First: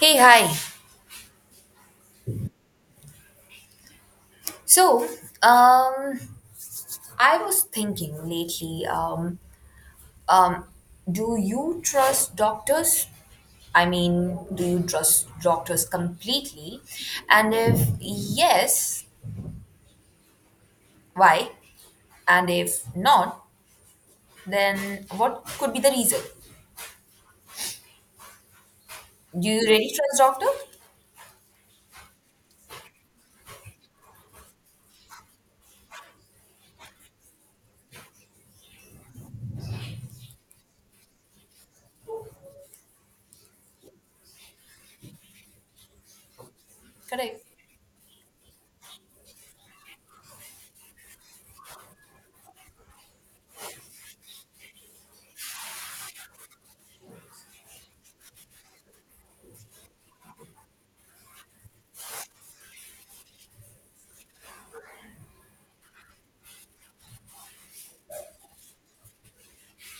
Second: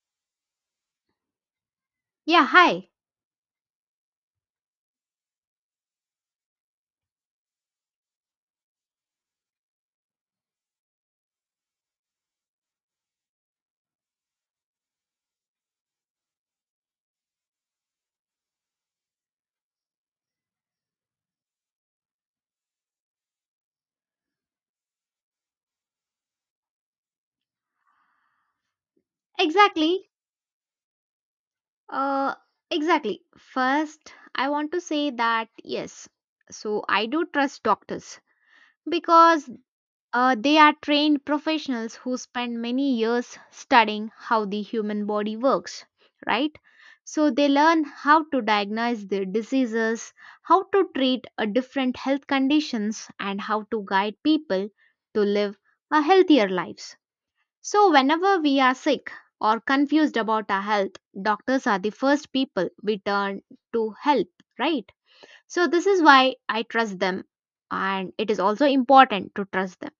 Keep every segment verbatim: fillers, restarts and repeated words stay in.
Hey, hi. Yeah, hi. So, um, I was thinking lately, um, um, do you trust doctors? I mean, do you trust doctors completely? And if yes, why? And if not, then what could be the reason? Do you really Exactly. trust doctor? Uh, exactly. First, I want to say that yes. So I do trust doctors because uh, they are trained professionals who spend many years studying how the human body works, right? So Correct. they learn how to diagnose the diseases, how to treat a different health conditions, and how to guide people to live a healthier lives. So, whenever we are sick or confused about our health, doctors are the first people we turn to help, right? So, this is why I trust them, and it is also important to trust them.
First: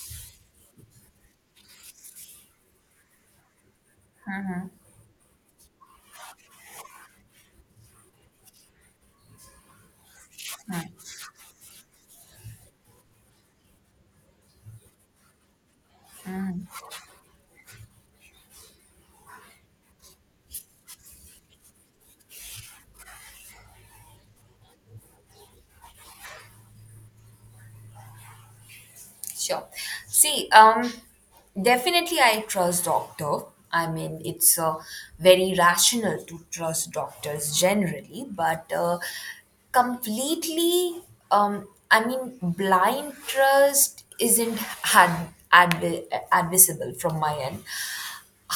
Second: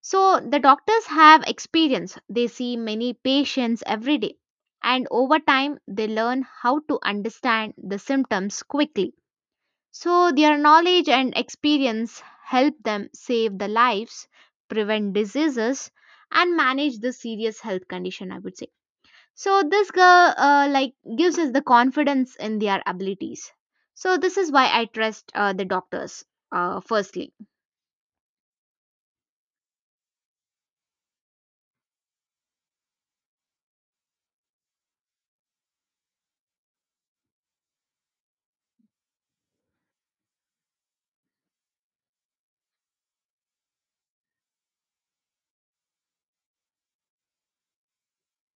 So, the doctors have experience, they see many patients every day, and over time, they learn how to understand the symptoms quickly. So, their knowledge and experience help them save the lives, prevent diseases, and manage the serious health condition, I would say. So, this girl, uh, like, gives us the confidence in their abilities. So, this is why I trust uh, the doctors, uh, firstly. Sure. See, um, definitely I trust doctor. I mean, it's uh, very rational to trust doctors generally, but uh, completely, um, I mean, blind trust isn't ad- ad- advisable from my end.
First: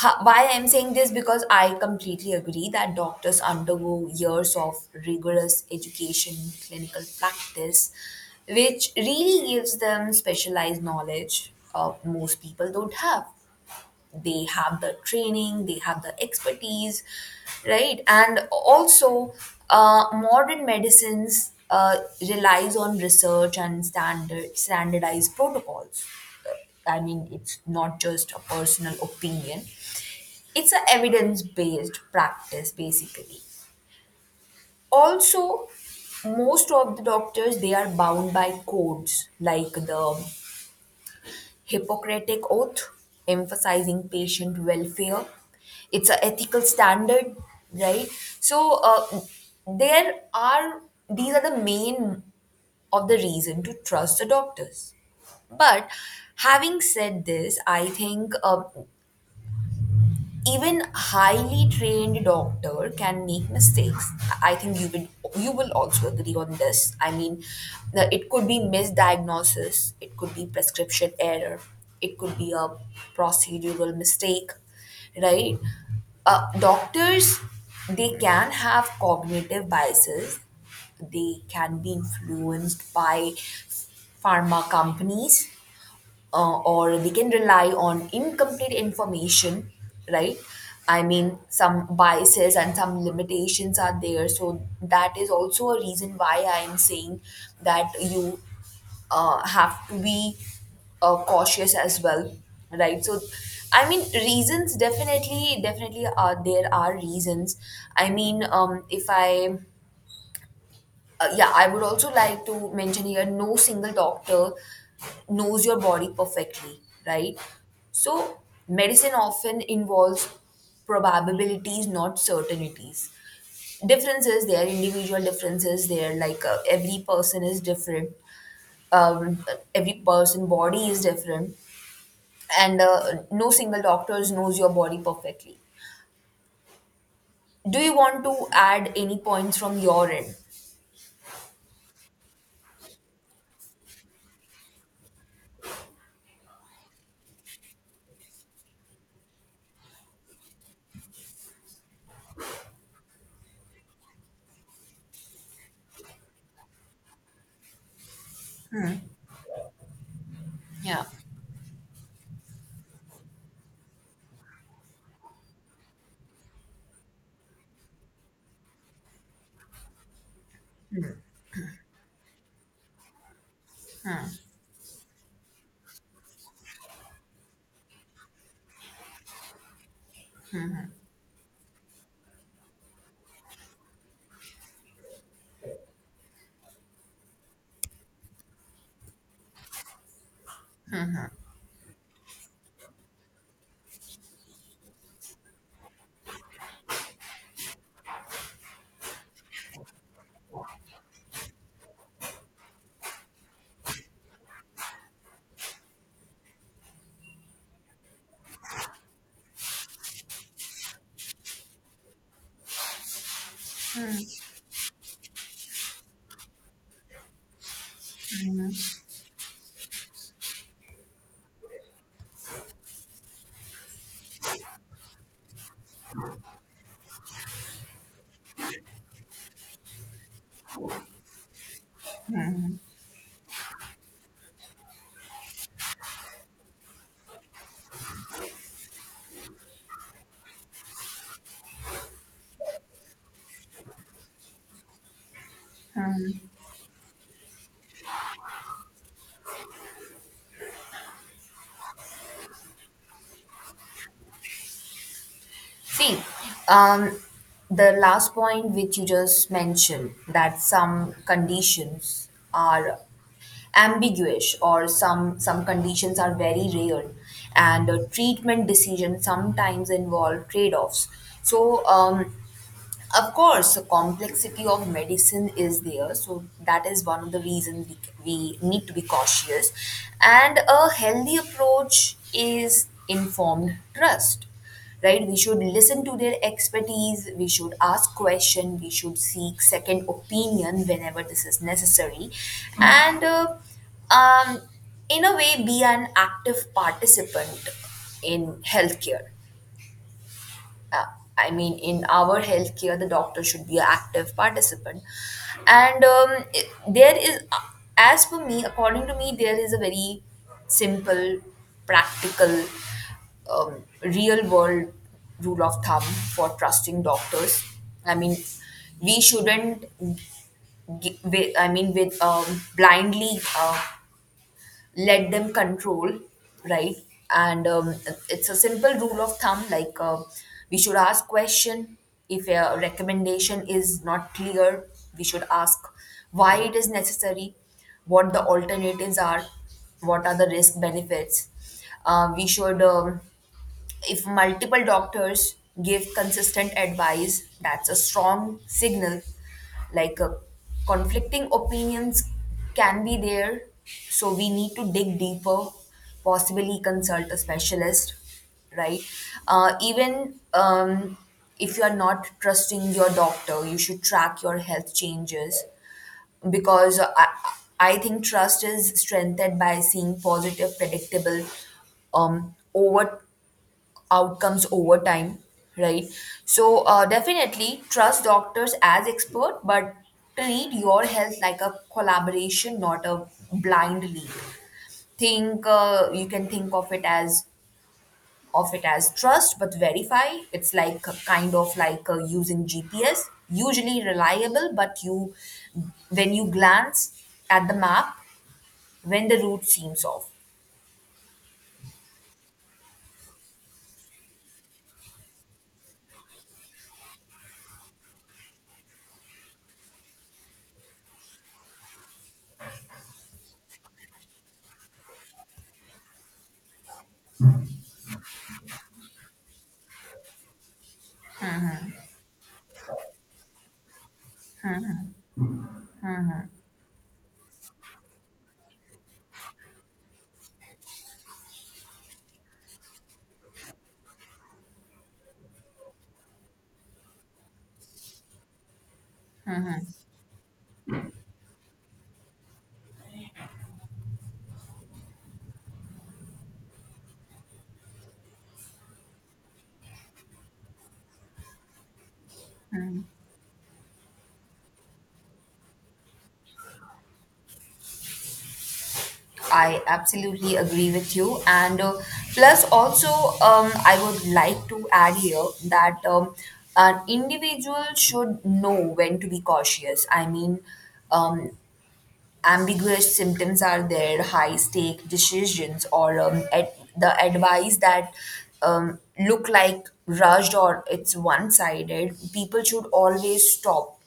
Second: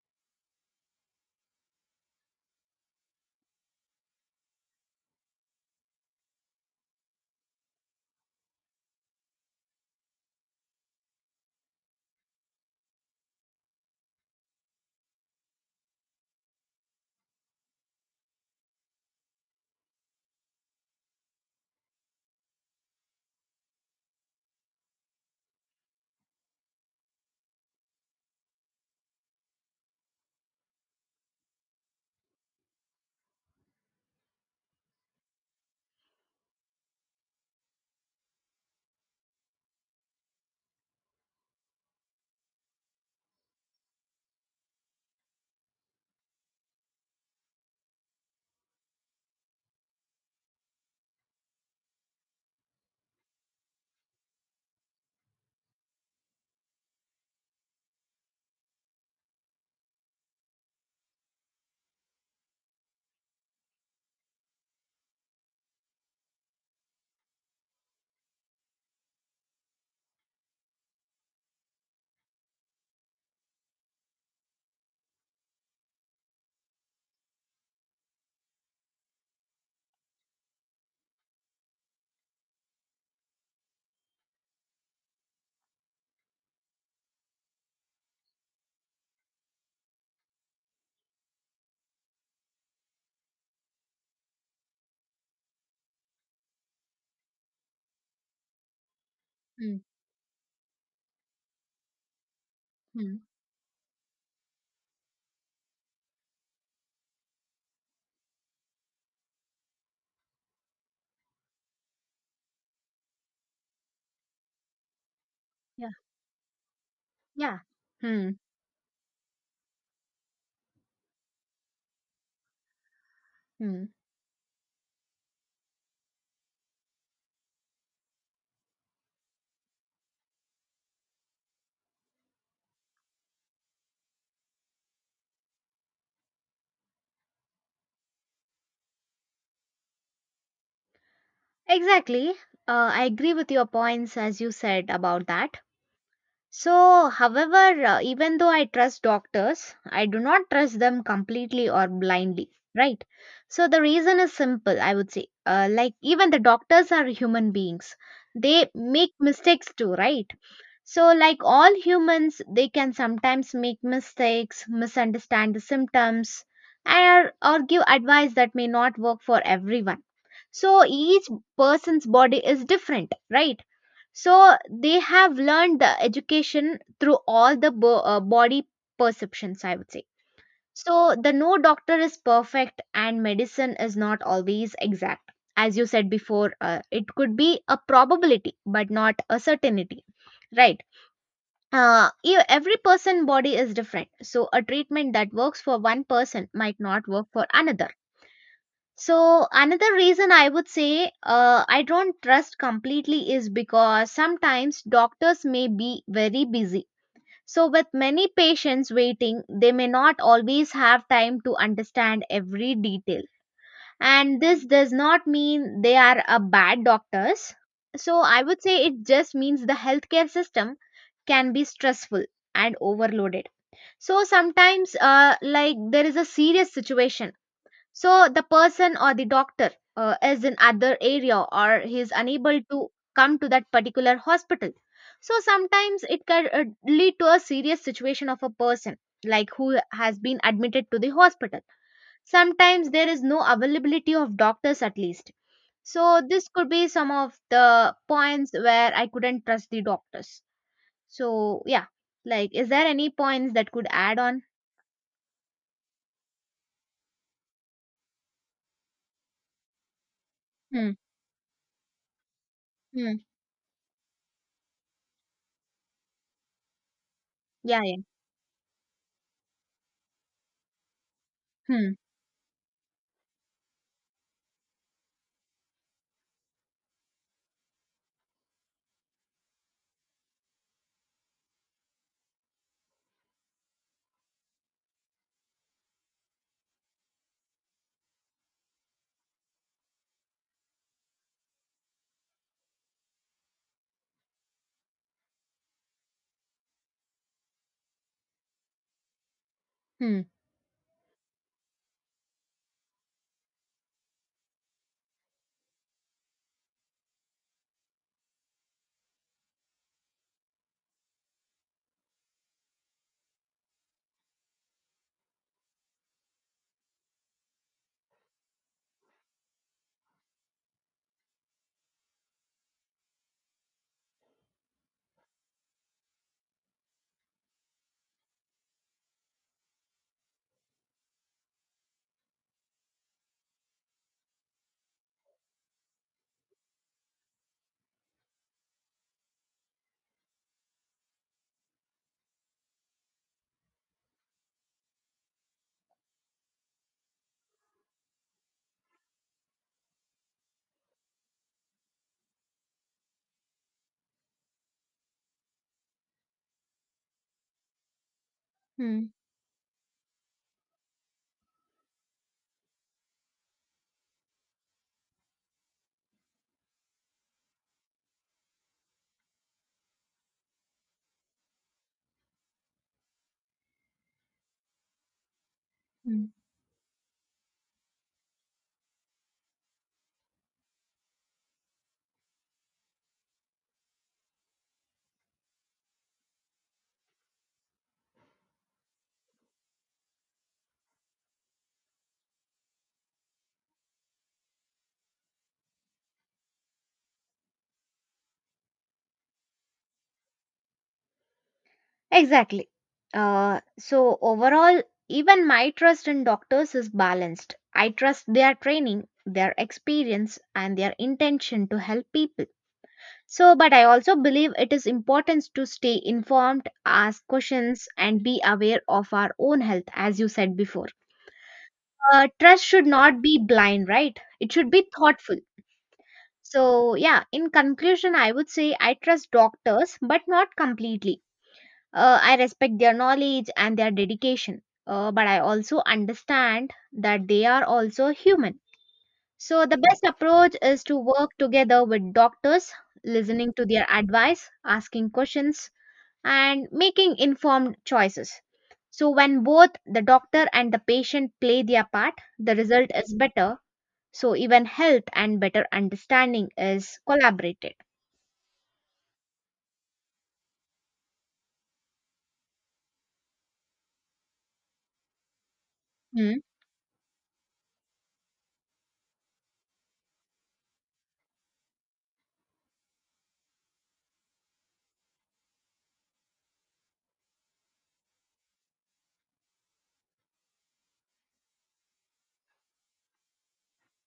Ha- why I'm saying this because I completely agree that doctors undergo years of rigorous education, clinical practice, which really gives them specialized knowledge uh, most people don't have. They have the training, they have the expertise, right? And also, uh, modern medicines uh, relies on research and standard standardized protocols. I mean, it's not just a personal opinion, it's a evidence based practice basically. Also, most of the doctors they are bound by codes like the Hippocratic oath, emphasizing patient welfare. It's a ethical standard, right? So uh, there are these are the main of the reason to trust the doctors. But having said this, I think uh, even highly trained doctor can make mistakes. I think you will, you will also agree on this. I mean, the- it could be misdiagnosis, it could be prescription error, it could be a procedural mistake, right? Uh, doctors, they can have cognitive biases, they can be influenced by pharma companies, uh, or we can rely on incomplete information, right? I mean, some biases and some limitations are there. So, that is also a reason why I am saying that you uh, Mm, have to be uh, cautious as well, right? So, mm. I mean, reasons definitely, definitely are there, are reasons. I mean, um, if I uh, yeah, I would also like to mention here no single doctor knows your Yeah. body perfectly, right? Yeah. Hmm. So, medicine often involves probabilities, not certainties. Hmm. Differences, there are individual differences there, like uh, every person is different, um, every person body is different, and uh, no single doctors knows your body perfectly. Do you want to add any points from your end? Exactly. Uh, I agree with your points as you said about that. So, however, uh, even though I trust doctors, I do not trust them completely or blindly, right? So, the reason is simple, I would say. Uh, like, even the doctors are human beings, they make mistakes too, right? So, like all humans, they can sometimes make mistakes, misunderstand the symptoms, and, or give advice that may not work for everyone. So, each person's body is different, right? So they have learned the education through all the bo- uh, body perceptions, I would say. So the no doctor is perfect and medicine is not always exact. As you said before, uh, it could be a probability but not a certainty, right? Uh, e- every person body is different, so a treatment that works for one person might not work for another. So another reason I would say uh, I don't trust completely is because sometimes doctors may be very busy. So with many patients waiting, they may not always have time to understand every detail. And this does not mean they are a bad doctors. So I would say it just means the healthcare system can be stressful and overloaded. So sometimes uh, like there is a serious situation, so the person or the doctor uh, is in other area or he is unable to come to that particular hospital, so sometimes it can uh, lead to a serious situation of a person like who has been admitted to the hospital. Sometimes there is no availability of doctors at least, so this could be some of the points where I couldn't trust the doctors. So yeah, like is there any points that could add on? See, um, the last point which you just mentioned, that hmm some conditions are hmm ambiguous, or some some conditions are very rare yeah, and yeah. a treatment decision sometimes involve trade-offs. so hmm um, of course, the complexity of medicine is there, so that is one of the reasons we, we need to be cautious. And a healthy approach is informed trust, right? We should listen to their expertise, we should ask questions, we should seek second opinion whenever this is necessary, and uh, um, in a way, be an active participant in healthcare. hmm uh, I mean, in our healthcare, the doctor should be an active participant. And um, it- there is, uh, as for me, according to me, there is a very simple, practical, um, real world rule of thumb for trusting doctors. I mean, we shouldn't, gi- wi- I mean, with um, blindly uh, let them control, right? And um, it's a simple rule of thumb, like uh, we should ask question. If a recommendation is not clear, we should ask why it is necessary, what the alternatives are, what are the risk benefits. Uh, we should um, If multiple doctors give consistent advice, that's a strong signal. Like uh, conflicting opinions can be there, so we need to dig deeper, possibly consult a specialist, right? hmm Uh, even um, If you are not trusting your doctor, you should track your health changes, because I, I think trust is strengthened by seeing positive, predictable um, over outcomes over time, right? hmm So uh, definitely trust doctors as expert, but treat your health like a collaboration, not a blind lead. Think uh, You can think of it as of it as trust but verify. It's like a kind of like uh, using G P S, usually reliable, but you, when you glance at the map when the route seems off. Exactly. Uh, so, overall, even my trust in doctors is balanced. I trust their training, their experience, and their intention to help people. So, but I also believe it is important to stay informed, ask questions, and be aware of our own health, as you said before. Uh, trust should not be blind, right? It should be thoughtful. So, yeah, in conclusion, I would say I trust doctors, but not completely. Uh, I respect their knowledge and their dedication, uh, but I also understand that they are also human. So, the best approach is to work together with doctors, listening to their advice, asking questions, and making informed choices. So, when both the doctor and the patient play their part, the result is better. So, even health and better understanding is collaborated. I absolutely agree with you. And uh, plus, also, um, I would like to add here that um, Hmm, an individual should know when to be cautious. I mean, um, ambiguous symptoms are there, high stake decisions, or um, ad- the advice that um, look like rushed or it's one sided. People should always stop,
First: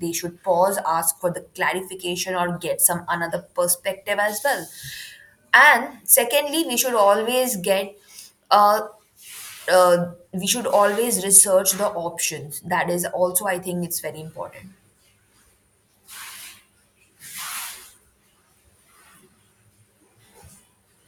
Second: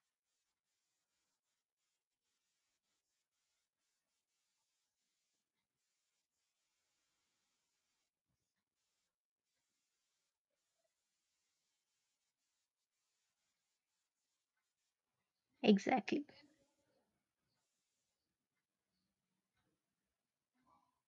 they should pause, ask for the clarification, or get some another perspective as well. And secondly, we should always get uh, uh we should always research the options. That is also, I think, it's very important. exactly.